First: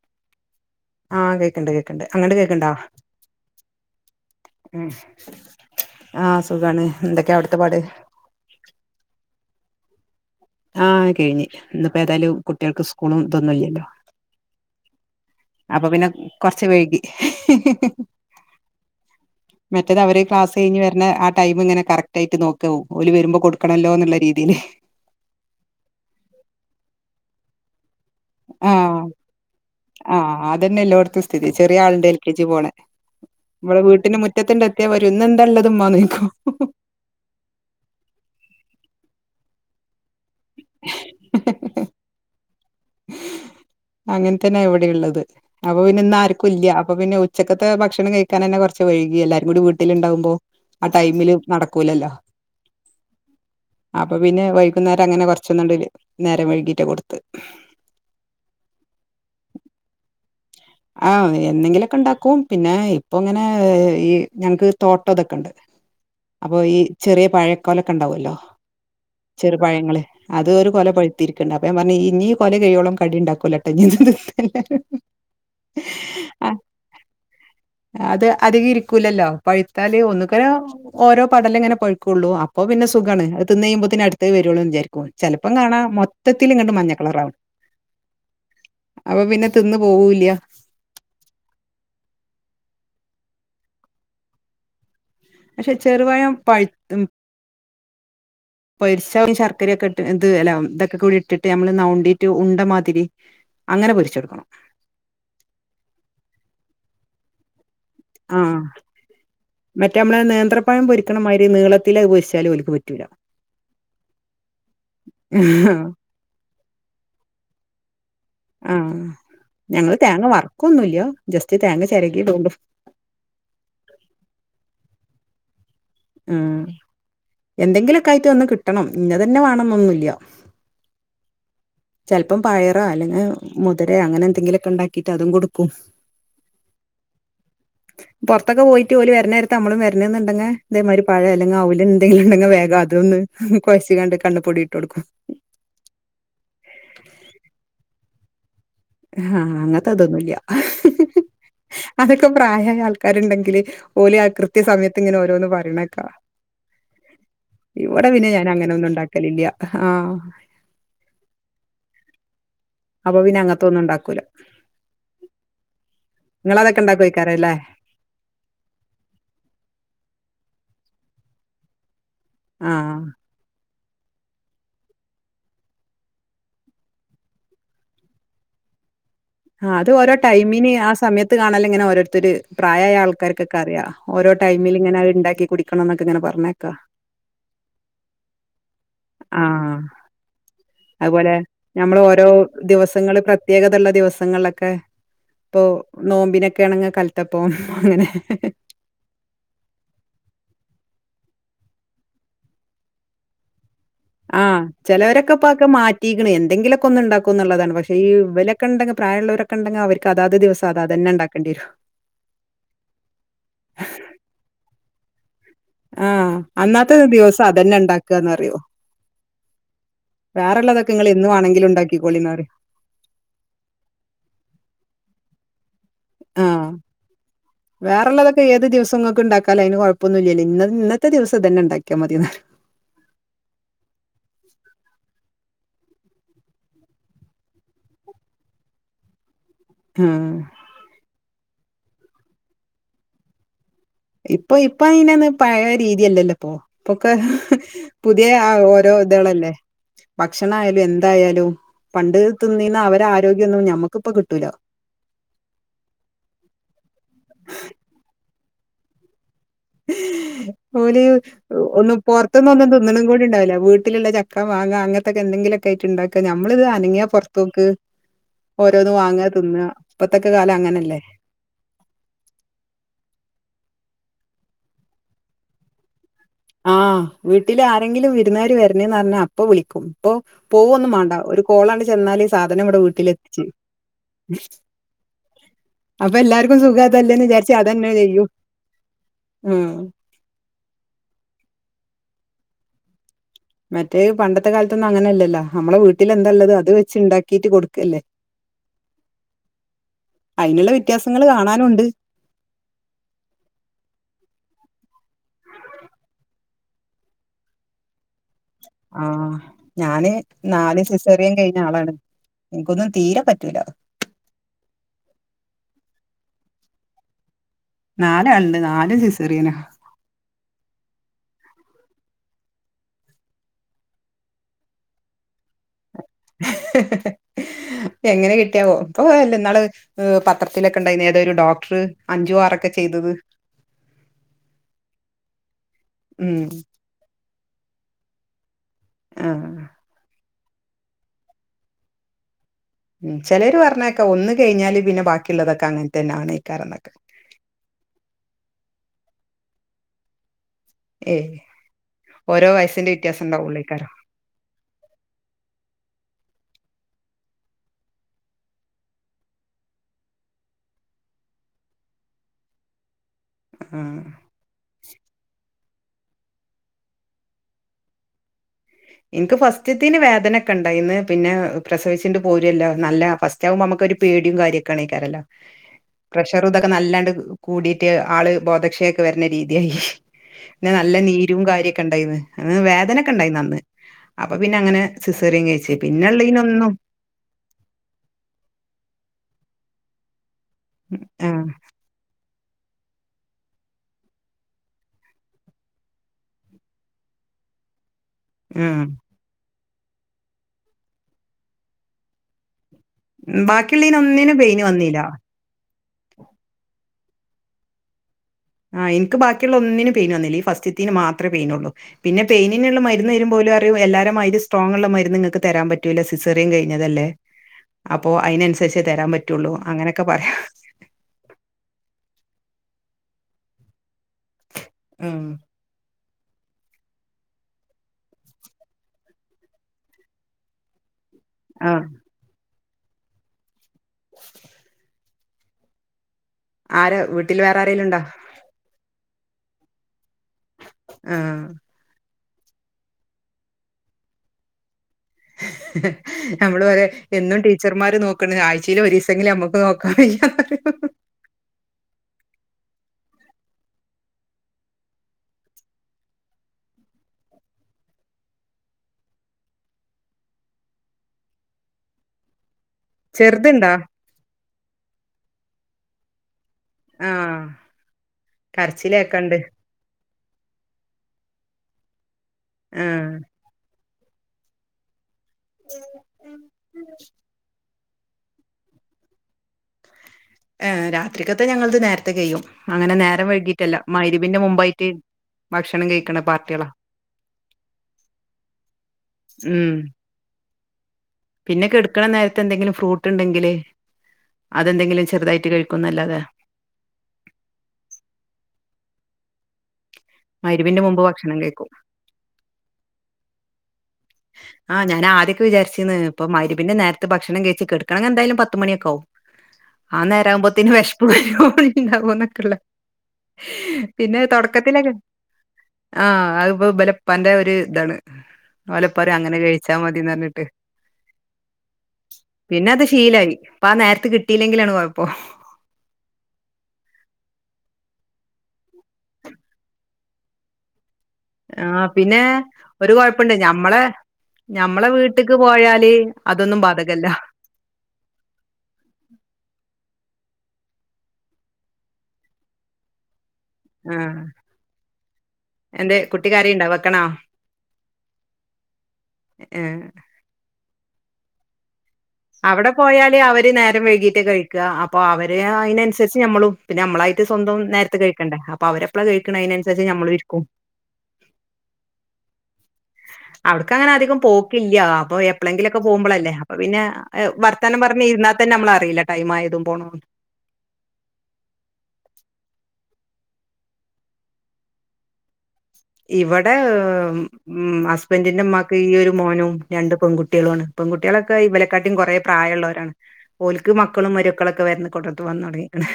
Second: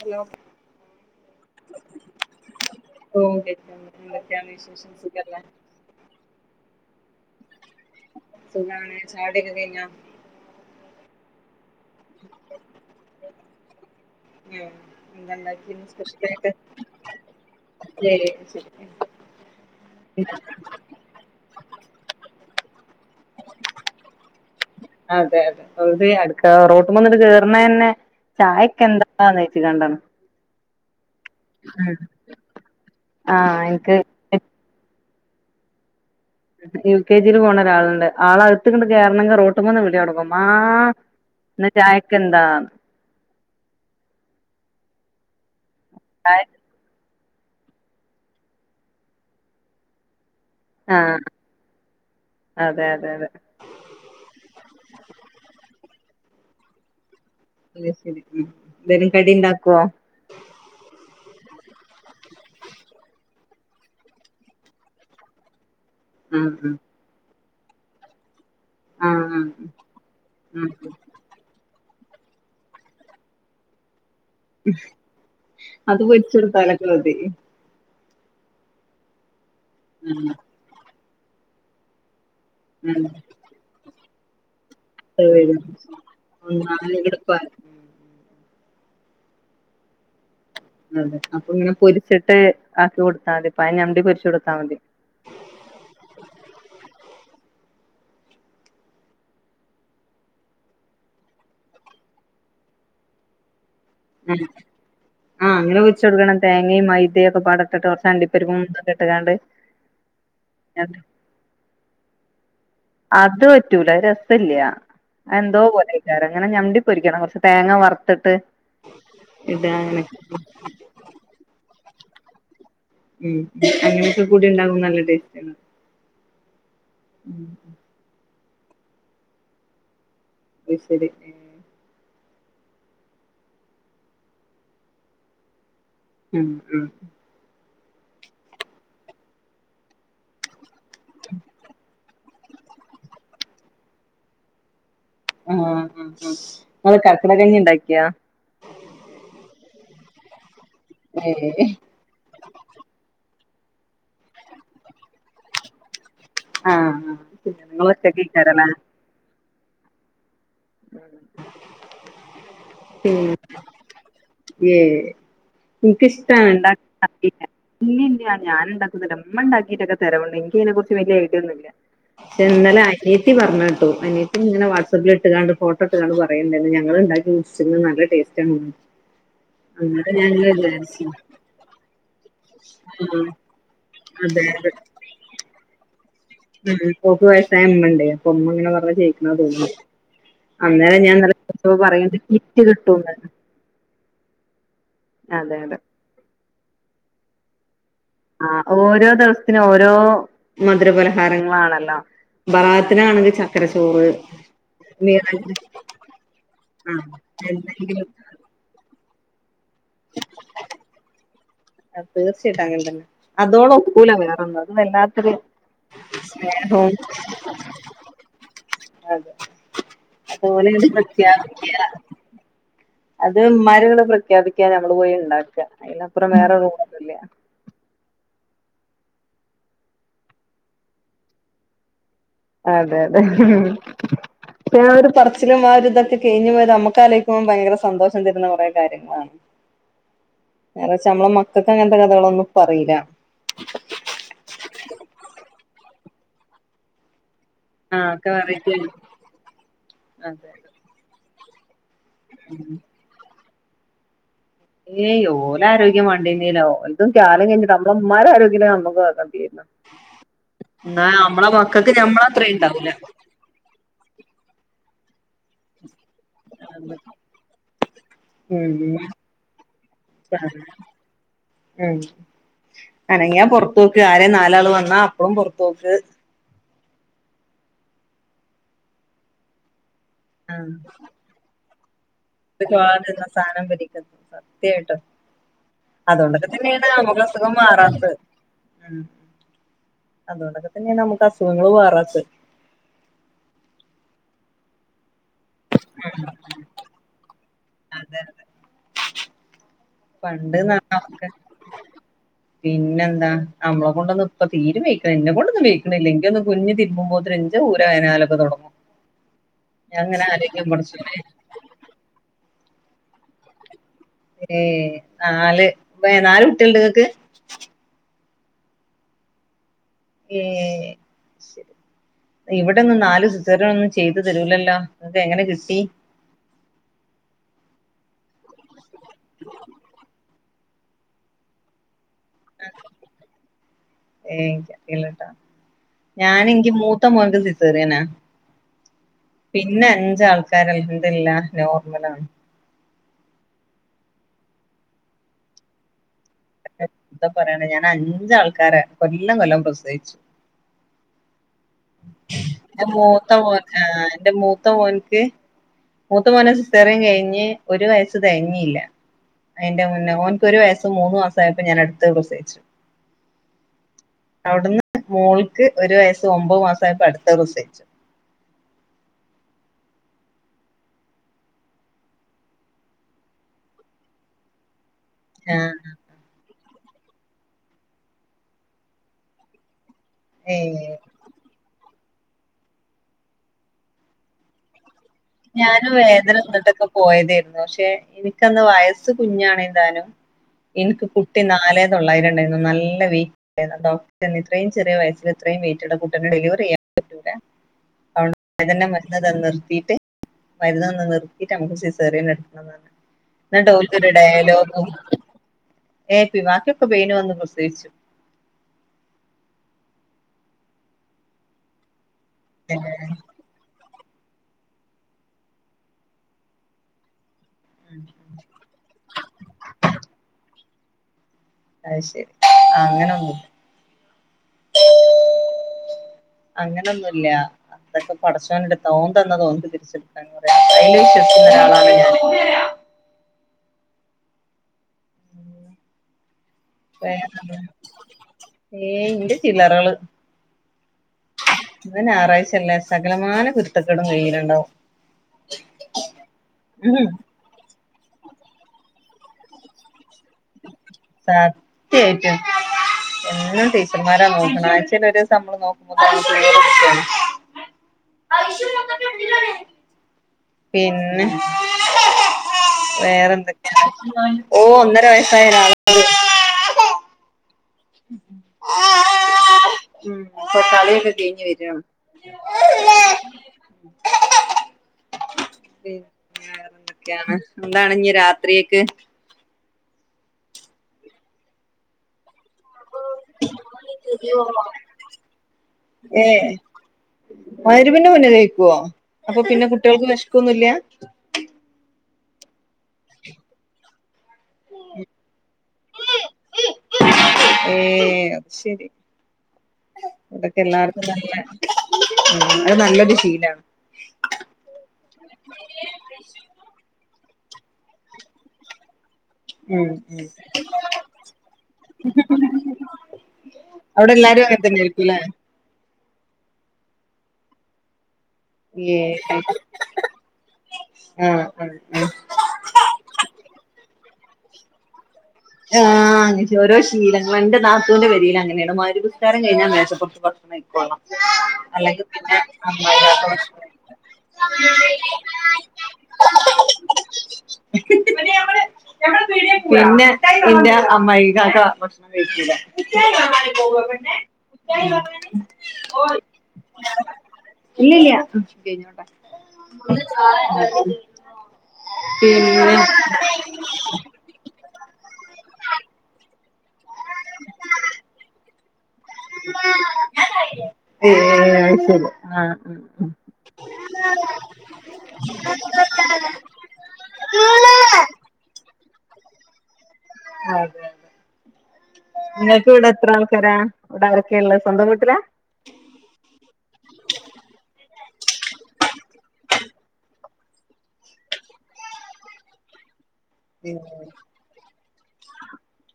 Hello അഹ് ആഹ് കേക്കിണ്ട് കേക്കിണ്ട് അങ്ങട്ട് കേക്കിണ്ടാ ഓ കേക്കാം. എന്തൊക്കെയാണ് മ് വിശേഷം സുഖല്ലേ ആഹ് സുഖാണ് എന്തൊക്കെയ അവിടുത്തെ പാട് സുഖാണ് ചായടിക്കെകയിഞ്ഞോ? ആഹ് കഴിഞ് ഇന്ന്പ്പോ ഏതായാലും കുട്ടൃൾക്ക് സ്കൂളും ഇതൊന്നുംല്ലല്ലോ [unintelligible] പിന്നെത്നാക്കി അപ്പൊ പിന്നെ കൊറച്ച് വൈ കി ശരി ശരി മറ്റേത് അവര് ക്ലാസ് കഴിഞ്ഞഞ് വര ആ ടൈം ഇങ്ങനെ കറക്റ്റ് ആയിട്ട് നോക്കോവുംഓല് വരുമ്പോ കൊടുക്കണല്ലോ എന്നുള്ള രീതിയില് അതെ തെ ഓര്അടുക്കളറോട്ട്മന്നന്നെകേറ്ണ തന്നെ ചായക്കെ ആഹ് എന്താ നേച്ച് ട്ടുണ്ടൻ ആഹ് അതന്നെയല്ലോടത്ത സ്ഥിതി ചെറിയ ആളിണ്ട് എൽ കെ ജി പോണെ ആഹ് നമ്മടെ എനിക്ക് വീട്ടിലും മു റ്റത്തി എത്തിയാ വരും ന്ന് എന്താല്ലത് മ്മാചോയ്ക്കും യു കെ ജിയി പോണ ഒരാളുണ്ട് ആള് അകത്ത്ക്ക്ട് കേറണണങ്കി റോട്ടുമ്ന്ന് വിളിോടങ്ങും മാചായക്ക്ന്താ അങ്ങനെത്തന്നാവിടെ ഉള്ളത് അപ്പൊ പിന്നെ ഇന്നു ചായ ആർക്കും ഇല്ല അപ്പൊ പിന്നെ ച്ചക്കത്തെ ഭക്ഷണം കഴിക്കാൻ തന്നെ കുറച്ച് വഴുകി എല്ലാരരുംകൂടി വീട്ടിലുണ്ടാവുമ്പോ ആഹ് അടൈമില് നടക്കൂലല്ലോ അതെ അതെ അതെ അപ്പൊ പിന്നെ വൈകുന്നേരം അങ്ങനെ കൊറച്ചൊന്നുംണ്ട് നേരം വഴുകീട്ട കൊടുത്ത് [unintelligible] രെതലും കടി ഉണ്ടാക്കോ ആഹ് എന്തെങ്കിലുക്കെ ഉണ്ടാക്കും പിന്നെ ഇപ്പൊ അങ്ങനെ ഓ ഈ ഞങ്ങക്ക് തോട്ടം ഇതൊക്കെുണ്ട് അപ്പൊ ആഹ് ഈ ചെറിയ പഴ കൊലൊക്കെ ഉണ്ടാവോല്ലോ ആഹ് ആഹ് ചെറു ആഹ് പഴങ്ങള് അത് ഒരു കൊല ഉം പഴ്ത് രിക്കണ്ട് അപ്പ പറഞ്ഞ് ഇഞ്ഞി കൊല കഴിയോളം കടി ഉണ്ടാക്കുലട്ടോ ഇ [unintelligible] അത് വച്ചടുത്താലൊക്ക മതി അത് അധികം ഇരിക്കൂലല്ലോ പഴുത്താല് ആഹ് ഒന്നകേ ഓരോ പടല ഇങ്ങനെ പഴുക്കുള്ളൂ അപ്പോ പിന്നെ സുഖണ് ആഹ് അ തിന്ന്യുമ്പോന് അടുത്തത്ത് വരൊള്ളുന്ന് ചെലപ്പം വരും കാണാ മൊത്തത്തില ഒന്നാകെടുപ്പാ ഇങട്ട്മഞ്ഞക്കളറാക്ണ് അപ്പൊ പിന്നെ തിന്ന് പോവൂല്ല്യ അപ്പൊ ഇങ്ങനെപൊരിച്ചിട്ട്ആക്കി കൊടുത്താ മതി പയഞൗണ്ടി പൊരിച്ചു കൊടുത്താ മതി പക്ഷെ ചെറുപയം പയ്ത്തു പെരിച്ച ശർക്കരയൊക്കെ ഇത് ഇ അല്ല ഇതൊക്കെ കൂടി ഇട്ടിട്ട് ഞമ്മള് നൗണ്ടിട്ട് ഉണ്ടമാതിരി അങ്ങെനെ പൊരി ഉ ആഹ് അങ്ങനെ പൊരിച്ച കൊടുക്കണ തേങ്ങയും മൈദയും ഒക്കെപാടത്തിിട്ട് ആ മറ്റേ നമ്മളെ നേന്ത്രപായം പൊരിക്കണ മാതിരി നീളത്തില ഉപരിച്ചാല് ഒലിക്ക് പറ്റ അത് പറ്റൂല രസല്ലൃഎന്തോ പോലെ ചറെങ്ങനെ ഞണ്ടി പൊരിക്കണം തേങ്ങ വറുത്ത്ട്ട് ആഹ് ഞങ്ങള്ൾ തേങ്ങ വർക്കൊന്നുംല്ലോ ജസ്റ്റ് തേങ്ങ ചെരകിടും ഉം അങ്ങനെ കുടി ണ്ടാകും നല്ലത് അ എന്തെങ്കിലുക്കെ ആയിട്ട് ഒന്ന് കിട്ടണം ഇന്ന തന്നെ വേണംന്നൊന്നുല്ല അത് ശരി ചെലപ്പം പയറോ അല്ലെങ്കി മുതിര അങ്ങനെ ന്തെങ്കിലുമൊക്കെ ഉണ്ടാക്കിട്ട് അതും കൊടുക്കും ഉം അ പൊറത്തൊക്കെ പോയിട്ട് ഒല് വരുന്നേരത്ത് നമ്മളുംവരണ എന്നുണ്ടെങ്കി തേമാതിരി പഴ അല്ലെങ്കി അവല് എന്തെല ഉണ്ടെങ്കിൽ വേഗം അതൊന്ന് കുഴച്ച് കാണ്ട് കണ്ണ്പ്പൊടി ഇട്ടൊടുക്കും ആ ങ്ങള് കർക്കടഞ്ഞിണ്ടാക്കിയാ ആഹ് അങ്ങനത്തെതൊന്നുംല്ല ഏ അതൊക്കെ പ്രായമായ ആൾക്കാരുണ്ടെങ്കില് ഓലെ ആ കൃത്യ സമയത്ത് ഇങ്ങനെ ഓരോന്ന് പറണേക്കാ ആ നിങ്ങൾ ഒറ്റയ്ക്ക് ഞാൻ കേക്കാരല്ല അങ്ങനെ ഒന്നും ആ അപ്പൊ ഉം പിന്നെ അങ്ങനത്തെ ഒന്നും ഉണ്ടാക്കൂല ഏഹ് ക്ക്ഷ്ടം നിങ്ങളതൊക്കെ ണ്ടാക്കാനറീല ഉണ്ടാക്കുവയ്ക്കാരല്ലേ ഇല്ല ഇല്ല ഞാൻഉണ്ടാക്കുന്നണ്ട്ഇമ്മ ഇണ്ടിയിട്ടൊക്കെ തരമുണ്ട് എനിക്ക അതിനെ കുറിച്ച്‌വലിയ ഐഡിയ ഇല്ല. ഒന്നുമല്ല ചേ ആ ഇന്നലെ അനിയത്തി പറഞ്ഞ കേട്ടു അനിയത്തി നിങ്ങനെ വാട്സആപ്പിൽ ഇട്ട് കാണ്ട് ഫോട്ടോ ഇട്ട് കണ്ട് പറയന്ന് ഞങ്ങൾ ഉണ്ടാക്കി മിച്ചർ നിന്ന് നല്ല ടെസ്റ്റ് ഉണ്ട്. ആ അത് ഓരോ ടൈമിന് ആ സമയത്ത് കാണാാല ഇങ്ങനെ ഓരോ ഓരോരുത്തർ പ്രായമായ ആഹ് ആൾക്കാരൊക്കെ റിയാം. ആൾക്കാർക്കൊക്കെ അറിയാം ഓരോ അതെ അതെ ടൈമിൽ ഇങ്ങനെഇണ്ടാക്കി കുടിക്കണം എന്നൊക്കെഇങ്ങനെ പറഞ്ഞേ. ഓക്ക് വയസ്സായ ഇമ്മ ഇണ്ടേ അപ്പൊ ഉമ്മങ്ങനെ പറഞ്ഞ ചെയ്യിക്കണ തോന്നുന്നു ആഹ് അന്നേരം ഞാൻ [unintelligible] അതുപോലെ ഞമ്മള് ഓരോ നല്ലഗിഫ്റ്റ് കിട്ടും. ദിവസങ്ങള് പ്രത്യേകതയുള്ള ദിവസങ്ങളിലൊക്കെ അതെ ഇപ്പൊ അതെ നോമ്പിനൊക്കെയ ആണെങ്കി കലത്തപ്പോം അങ്ങനെ ആ ഓരോ ദിവസത്തിനും ഓരോ മധുരപലഹാരങ്ങളാണല്ലോ ബറാത്തിനാണെങ്കിൽ ചക്കര ചോറ് ആഹ് ചിലവരൊക്കെ ഇപ്പൊക്കെ മറ്റിക്കണ് എന്തെങ്കിലുക്കെ ആഹ് ഒന്ന്ഇണ്ടാക്കോന്നുള്ളതാണ് പക്ഷെ എന്തെങ്കിലും ഇവലാക്കെ ഒക്കണ്ടെങ്കിൽ പ്രായുള്ളരോക്കെ ഇണ്ടങ്കി അവർക്ക്അതയത് ദിവസം അതാത് തെന്നാഇണ്ടാക്കേണ്ടിരും അ തീർച്ചയായിട്ടും അങ്ങന തന്നെ അതോണ ഒക്കൂല വേറെന്നും വല്ലാത്തൊരു ആ സ്നേഹവും അന്നാത്തെ ദിവസം അതന്നെ ഉണ്ടാക്കുകന്ന് അറിയോ അതെ തോല് ഇങ്ങള് എന്നും ചെത്തിയാൽ വാണെങ്കിലും ഇണ്ടാക്കിക്കോളിന്ന് പറയും അത് ഇമ്മര് പ്രഖ്യാപിക്കാ നമ്മള് പോയി ഉണ്ടാക്കുക അതിനപ്പുറം വേറെ ഒന്നുമില്ല വേറെ ഉള്ളതൊക്കെ ഏത് ദിവസംങ്ങൾക്ക് ഉണ്ടാക്കാല അന് കുഴപ്പൊന്ന ഇില്ലല്ല ഇന്ന് ഇന്നത്തെ ദിവസം തന്നെ ഉണ്ടാക്കിയാ മതിയന്ന പറയും അതെ അതെ ഇപ്പോ ഞാൻ പറച്ചിലും മാരിത്കഴിഞ്ഞഞ്ഞ പോയത് നമക്കാലേക്കുമ്പോ ഭയങ്കര സന്തോഷം തരുന്ന കുറെേ കാര്യങ്ങളാണ്. ആഹ് വേറെ വെച്ചാ നമ്മള മക്കൾക്ക് അങ്ങനത്തെ കഥകളൊന്നും ഇപ്പോ പറയില. ഇപ്പൊ ഇപ്പൊ അയ്ന്ന് പഴയ രീതിയല്ലല്ലോ ഇപ്പൊ ഇപ്പൊക്കെ. ആഹ് ഒക്കെ പുതിയ വെറൈറ്റി ആണ് ഓരോ ഇതങ്കൽല്ല അതെ ഭക്ഷണയാലും എന്തായാലും പണ്ട്. തിന്ന തിന്നിന അവരെ ആരോഗ്യം നമ്മുക്കിപ്പ കിട്ടുല്ല ഏയ് ഓലആരോഗ്യം വണ്ടിന്നില്ല ഓലതും കാലം കഴിഞ്ഞിട്ട് ഉമ്മ രാ ആരോഗ്യം നമ്മുക്ക് വാണ്ടത് ഓള് മക്കൾക്ക് ഒന്ന് ഞമ്മള പുറത്തുനിന്ന് അത്രയും ഒന്നും ഉണ്ടാവൂല തിന്നുന്നു കുടിഉണ്ടാവില്ല വീട്ടിലുള്ള ചക്ക ഒക്ക വാങ്ങ അങ്ങനത്തൊക്കെ എന്തെിലൊക്കെ ആയിട്ട് ഇണ്ടാക്ക നമ്മളിത് അനങ്ങിയ പുറത്തോക്ക് ഉം ഓരോന്നന്ന് വാങ്ങാ തിന്ന ഇപ്പത്തക്കെ കാലം അങ്ങനെയല്ലേ ഉം അനങ്ങിയാ പൊറത്തേ ക്ക്ആരേ നാലാള് വന്നാ അപ്പേപുറത്തു പോക്ക് ആവീട്ടിൽ ആരെങ്കിലും വിരുന്നാർ വരുന്നേന്ന് അറിഞ്ഞ വീട്ടിൽ ആരെങ്കിലും പറഞ്ഞാ അപ്പൊ വിളിക്കും ഇപ്പൊ പോവന്നു വേണ്ടാ ഒരു കോൾ അങ്ങോട്ട് ചെന്നാൽ സഥധനം പിടിക്കും സത്യായിട്ടും അപ്പൊ അതുകൊണ്ടൊക്കെ എല്ലാർക്കും സുഖം തന്നെയാണ് നമ്മുക്ക അതല്ലേന്ന് അസുഖം വിചാരിച്ച് അതന്നെ മാറാത്തത്. ചെയ്യും. ഉം അതുകൊണ്ടൊക്കെ തന്നെയ നമുക്ക് അസുഖങ്ങൾ മാറാത്തത്. മറ്റേ പണ്ടത്തെ കാലത്തൊന്നും അങ്ങനെയല്ലല്ലോ നമ്മളെ വീട്ടിൽ എന്താല്ലത് അത് വെച്ച് ഉണ്ടാക്കിട്ട് കൊടുക്കല്ലേ അതെ അതെ പണ്ട് അതിനുള്ള വ്യത്യാസങ്ങള് കാണാനുണ്ട്. പിന്നെ എന്താ നമ്മളെ കൊണ്ടൊന്ന് ഇപ്പൊ തീര് വെയക്കണം എന്നെ കൊണ്ട് ഒന്ന് വെയ് കിന്നില്ലകുഞ്ഞ് തിരുമ്പുമ്പോ എൻ്റെ ഊര വേദനനാലുതുടങ്ങും ആ ഞാന്ന് പടച്ചോനെ നാല്സിസറിയുംകഴിഞ്ഞ് ന്ന ആളാണ് എന്നിക്കന്നും തീരെ പറ്റൂല്ല ഏ നാല് നാല് കുട്ടിയണ്ട്ങ്ങക്ക് നാല ആളുണ്ട് നാലുംസിസറിയന ഏ ശരി ഇവിടെൊന്നും നാല് സിസേറിയൻ ഒന്നും ചെയ്തു തരൂല്ലല്ലോ എങ്ങനെ കിട്ടി എങ്ങനെ കിട്ടിയാവോ അപ്പൊ അല്ല നാ പത്രത്തിലൊക്കെണ്ടായിുന്ന ഏതൊരു ഡോക്ടർ അഞ്ചു ആറൊക്കെ ചെയ്തത്. ഏ ഇച്ച് അറിയില്ല ട്ടോ ഞാൻ ഉം എനിക്ക് മൂത്താ മൂത്ത മോൻക്ക്സിസേറിയനാ ആഹ് പിന്നെ അഞ്ചാൽക്ക് കരു അല്ഹംന്തുലില്ലാ നോർമൽ ആണ്. മ് ചെലെര് പറഞ്ഞേക്കെ ഒന്ന് കഴിഞ്ഞാല് പിന്നെ ബാക്കിയുള്ളതൊക്കെ അങ്ങനെ തന്നെ ആന്നൊക്കെ എന്താ പറയാണേഞാൻഅഞ്ചാ ആൾക്കാരെ കൊല്ലം കൊല്ലം പ്രസവിച്ചു. ഏഹ് എന്റെ മൂത്തമോൻ ആഹ് എന്റെ മൂത്ത മോൻ തെ മൂത്തമോന് സിസേറിയൻ കഴിഞ്ഞ് ഒരു വയസ്സ് തെകഞ്ഞില്ല അതിന്റെ മുന്നേ ഓനക്ക് ഒരു വയസ് മൂന്ന് മാസആയപ്പോ ഞാനടുത്തെപ്രസവിച്ചു. മ്മ് അവിടുന്ന് മോൾക്ക് ഒരു വയസ്സ് ഒമ്പത് മാസആയപ്പോ അടുത്തെ പ്രസവിച്ചു. എൻക്ക് ഫാസ്റ്റത്തേന് വേദനെക്കെ ഉണ്ടായിന്ന് പിന്നെ പ്രസവിച്ചിട്ട് പോരില്ല നല്ല ഫസ്റ്റ് ക്കവുമ്പോ നമ്മക്കൊരുപേടിയും കാര്യക്കെണേക്കാരല്ലോ ആഹ് പ്രഷറ് ഇതൊക്കെ നല്ലാണ്ട് കു കൂടിയിട്ട്ആള് ബോധക്ഷയൊക്കെ വരണരീതിയായി ഏഹ് പിന്നനല്ല നീരും കാര്യക്കെ ഇണ്ടായിന്ന് മ് വേദനൊക്കെ ഇണ്ടായിഅന്ന് അപ്പൊ പിന്നെ അങ്ങനെ സിസേറിയൻ കഴിച്ചേ ഞാനും പിന്നെള്ളേ വേദന നൊന്നും. വന്നിട്ടൊക്കെ പോയതായിരുന്നു പക്ഷെ എനിക്കന്ന് വയസ്സ് കുഞ്ഞാണെന്താനും എനിക്ക് കുട്ടി ആഹ് നാല് തൊള്ളായിരംണ്ടായിരുന്നു നല്ല വെയ് ഡോക്ട നന്ന് ഇത്രയും ചെറിയ വയസില് ഇത്രയും വെയിറ്റ്ള്ള കുട്ടീ നെ ഡെലിവറി ചെയ്യാൻ പറ്റൂല അതോ ആഹ് അതന്നെ മറ്റതത് നിർത്തിയിട്ട് മരുന്നൊന്ന് നിർത്തിട്ട് നമുക്ക് സിസേറിയൻ എടുക്കണംന്ന്പറഞ്ഞ് എന്നിട്ടോൽടൊരു ബാക്കിയുള്ളീനൊന്നിനും പെയിന് ഡയലോകും വന്നീല്ല ഇടായാലോന്ന് ഏ പി ബാക്കിയൊക്കെ പൈനു വന്ന് പ്രസവിച്ചു ആഹ് എനിക്ക് ബാക്കിയൊള്ള ഒന്നിനും പെയിന് വന്നില്ല ഈ ഫസ്റ്റ് ഇത്തീന് മാത്രമേ പെയിനുള്ളൂ പിന്നെ പെയിനിന്ള്ള മര്ന്ന് തരുപ്പോല് അ ട്ട് എല്ലാരേം മായിരി സ്ട്രോങ്ങുളള മരുന്ന് നിങ്ങക്ക് തരാൻപറ്റൂല സിസേറിയൻകഴിഞ്ഞതല്ലേ അപ്പൊ അയിന് അൻസ രിച്ചേ തരാൻപറ്റുള്ളൂ അങ്ങനൊ ക്കെപറയാ അയ്ശരി ആഹ് അങ്ങനൊന്നുല്ല. മ്മ് അങ്ങനൊന്നുല്ല അതൊക്കെ പടച്ചോന്റടുത്ത ഓൻതന്ന ഓൻ തിരിച്ച് എടുത്ത് [unintelligible] ആഹ് [unintelligible] ആരാ വീട്ടില് വേറെന്താ വേറെആരെലും ണ്ടാ ഏയ് ഇന്റെ ചില്ലറകള് ആഹ് ഇന്ന് ഞറാഴ്ച്ചല്ലേ സകലമാനകുരുത്തക്കേടും കയ്യിലുണ്ടാവും ഹ് ഹ് ഹ് നമ്മള് പറയ് ഉം എന്നും ടീ ച്ചർമാര് നോക്കണ് ആഴ്ചയിൽ ഒരീ സങ്കിലും നമുക്ക് നോക്കാ വയ്യാ ഹ് ഹ ഹ സത്യായിട്ടും എന്നും ടീച്ചറ്മാരാ നോക്കണെ ആഴ്ച്ചേല് ഒരു ദിവസം നമ്മള് നോക്കുമ്പോ [unintelligible] പിന്നെ ചെറുതുണ്ടോ വേറെന്തൊക്ക്യാ ഓ ഒന്നര വയസ്സായ ഒരാള് ആഹ് കരച്ചില് കേക്കണ്ട് ഉമ് ഇപ്പൊ കളിയൊല്ലാം തേഞ്ഞ് വര്യാണ് ആഹ് -പിന്ന വേറെന്തൊക്കെയാണ് എന്താണ് ഇനി രാത്രിയെക്ക് ഏഹ് രാത്രിക്കത്തെഞങ്ങളത് നേരത്തെ കൈയ്യും അങ്ങനെ നേരം വൈകിറ്റല്ല മഗ്രി ബിന്റെ മുമ്പായിട്ട് ഭക്ഷണം കഴിക്കണ പാർട്ടികളാ മഗ്രിബിന് മുന്നേ കഴിക്കുവോ അപ്പൊ പിന്നെ ഉം കുട്ടികൾക്ക് വിഷക്കൊന്നുഇല്ലാ പിന്നെ കെടുക്കണ നേരത്തെ ന്തെങ്കിലും ഫ്രൂട്ട് ണ്ടെങ്കില് അതെന്തെങ്കിലും ചെറുതായിട്ട് കഴിക്കുംന്നല്ലാതെ ഏ. അത് ശരി അതൊക്കെ മഗ്‌രിബിന്റെ മുമ്പ് എല്ലാവർക്കും ഭക്ഷണം കഴിക്കും നല്ല നല്ലൊരു ഫീലാണ് [inaudible] ആ ഞാൻ ആദ്യൊക്കെ വിചാരിച്ചിന്ന് ഇപ്പ മഗിരിബിന്റെ നേരത്ത് ഭക്ഷണം കഴിച്ചു കെടക്കണെങ്കി എന്താലും പത്ത് മണിയോക്കവും ഉം ആ ഉം നേരം ആവുമ്പോതേനു വിശപ്പ് വരുവോണ്ടാവോ ന്നക്കള്ള അവിടെ പിന്നെ എല്ലാരും അങ്ങനെ തന്നെ തുടക്കത്തിലൊക്കെ ആയിരിക്കുംല്ലേ ആഹ അതിപ്പോ ഇബലെ ഇപ്പാന്റെ ഒരു ഇതാണ് ഓല് പറയും അങ്ങനെ ഏ കഴിച്ചാ മതിന്ന് പറഞ്ഞിട്ട് ആഹ് ആഹ് പിന്നെ അത് ശീലയി ഇപ്പ ആ നേരത്ത് കിട്ടിയില്ലെങ്കിലാണ് കൊയപ്പം അങ്ങന ഓരോ ശീലങ്ങൾ എന്റെ നാത്തുന്റെ പെരയിൽ അങ്ങനെയാണ് മഗ്‌രിബ് നിസ്കാരം കഴിഞ്ഞാ മേശപ്പുറത്ത് ഭക്ഷണം എത്തിക്കോണം ആഹ് പിന്നെ ഒരു കൊഴപ്പുണ്ട് ഞമ്മളെ ഞമ്മളെ വീട്ടക്ക് പോയാല് അതൊന്നും ബാധകല്ല പിന്നെ ഇന്റെ അമ്മായി കാക്ക ഭക്ഷണം കഴിക്കൂല ആ എന്തേ [unintelligible] കുട്ടി കരയുണ്ടോ വെക്കണോ ഇല്ലില്ല ഏഹ് അവിടെ പോയാല് പിന്നെ അവര് നേരം വൈകീട്ടാ കഴിക്ക അപ്പൊ അവര് അയ്നനുസരിച്ച് നമ്മളും, പിന്നെ നമ്മളായി സ്വന്തം നേരത്തെ കഴിക്കണ്ടെ അപ്പോ അവരെപ്പഴാ കഴിക്കണ അതിനനുസരിച്ച് നമ്മളും ഇരിക്കും ആയ്ശരി ആഹ് ആഹ് അവിടെക്ക് അങ്ങനെ അധികം പോക്കില്ല അപ്പൊ എപ്പഴെങ്കിലൊക്കെ പോകുമ്പോളല്ലേ അപ്പൊ പിന്നെ വർത്തനം പറഞ്ഞ് ഇരുന്നാൽ തന്നെ നമ്മളറിയില്ല ടൈം ആയതും പോണതും അതെ നിങ്ങൾക്ക് ഇവിടെ എത്ര ആൾക്കാരാ ഇവിടെ ആരൊക്കെയ ഉള്ളത് സ്വന്തം വീട്ടിലാ ഇവിടെ ഉം ഹസ്ബന്റീന്റെ മ്മക്ക് ഈ ഒരു മോനും രണ്ട് പെൺകുട്ടികളുമാണ് പെൺകുട്ടികളൊക്കെ ഇവലക്കാട്ടിയും കുറെ പ്രായമുള്ളവരാണ് ഓല്ക്ക് മക്കളും മരുക്കളൊക്കെ വരന്ന് കൊണ്ടന്നു പോവാൻ തുടങ്ങിക്കണ്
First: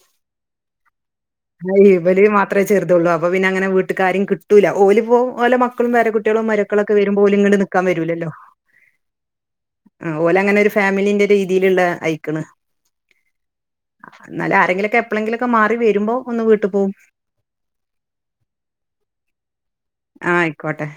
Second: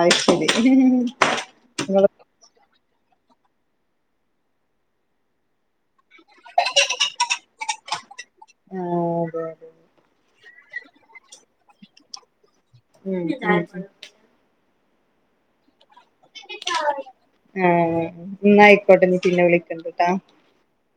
അത് ശരി നിങ്ങള് ഇവല് മാത്രേ ചെറുതുള്ളൂ അപ്പൊ പിന്നെങ്ങനെ വീട്ട ആരേം കിട്ടൂല്ല ഓല പോ ഓല മക്കളും വ കുട്ടികളും മരുമക്കളോക്കെ വരുമ്പോല് ഇങ്ങട്ട് നിക്കാൻ വരൂലല്ലോ ആഹ് അതെ അതെ ആ ഓലെ അങ്ങനെ ഒരു ഫാമിലിന്റെ രീതിയിലുള്ള ആയിക്കണ് മ്മ് എന്നാലും ആരെങ്കിലൊക്കെ എപ്പളെങ്കിലുക്കെ മാറി വരുമ്പോ ഒന്ന് വീട്ടി പോവും ആഹ ന്നായിക്കോട്ടെന്നെ പിന്നെ വിളിക്കണ്ട് ആഹ ആയിക്കോട്ടെ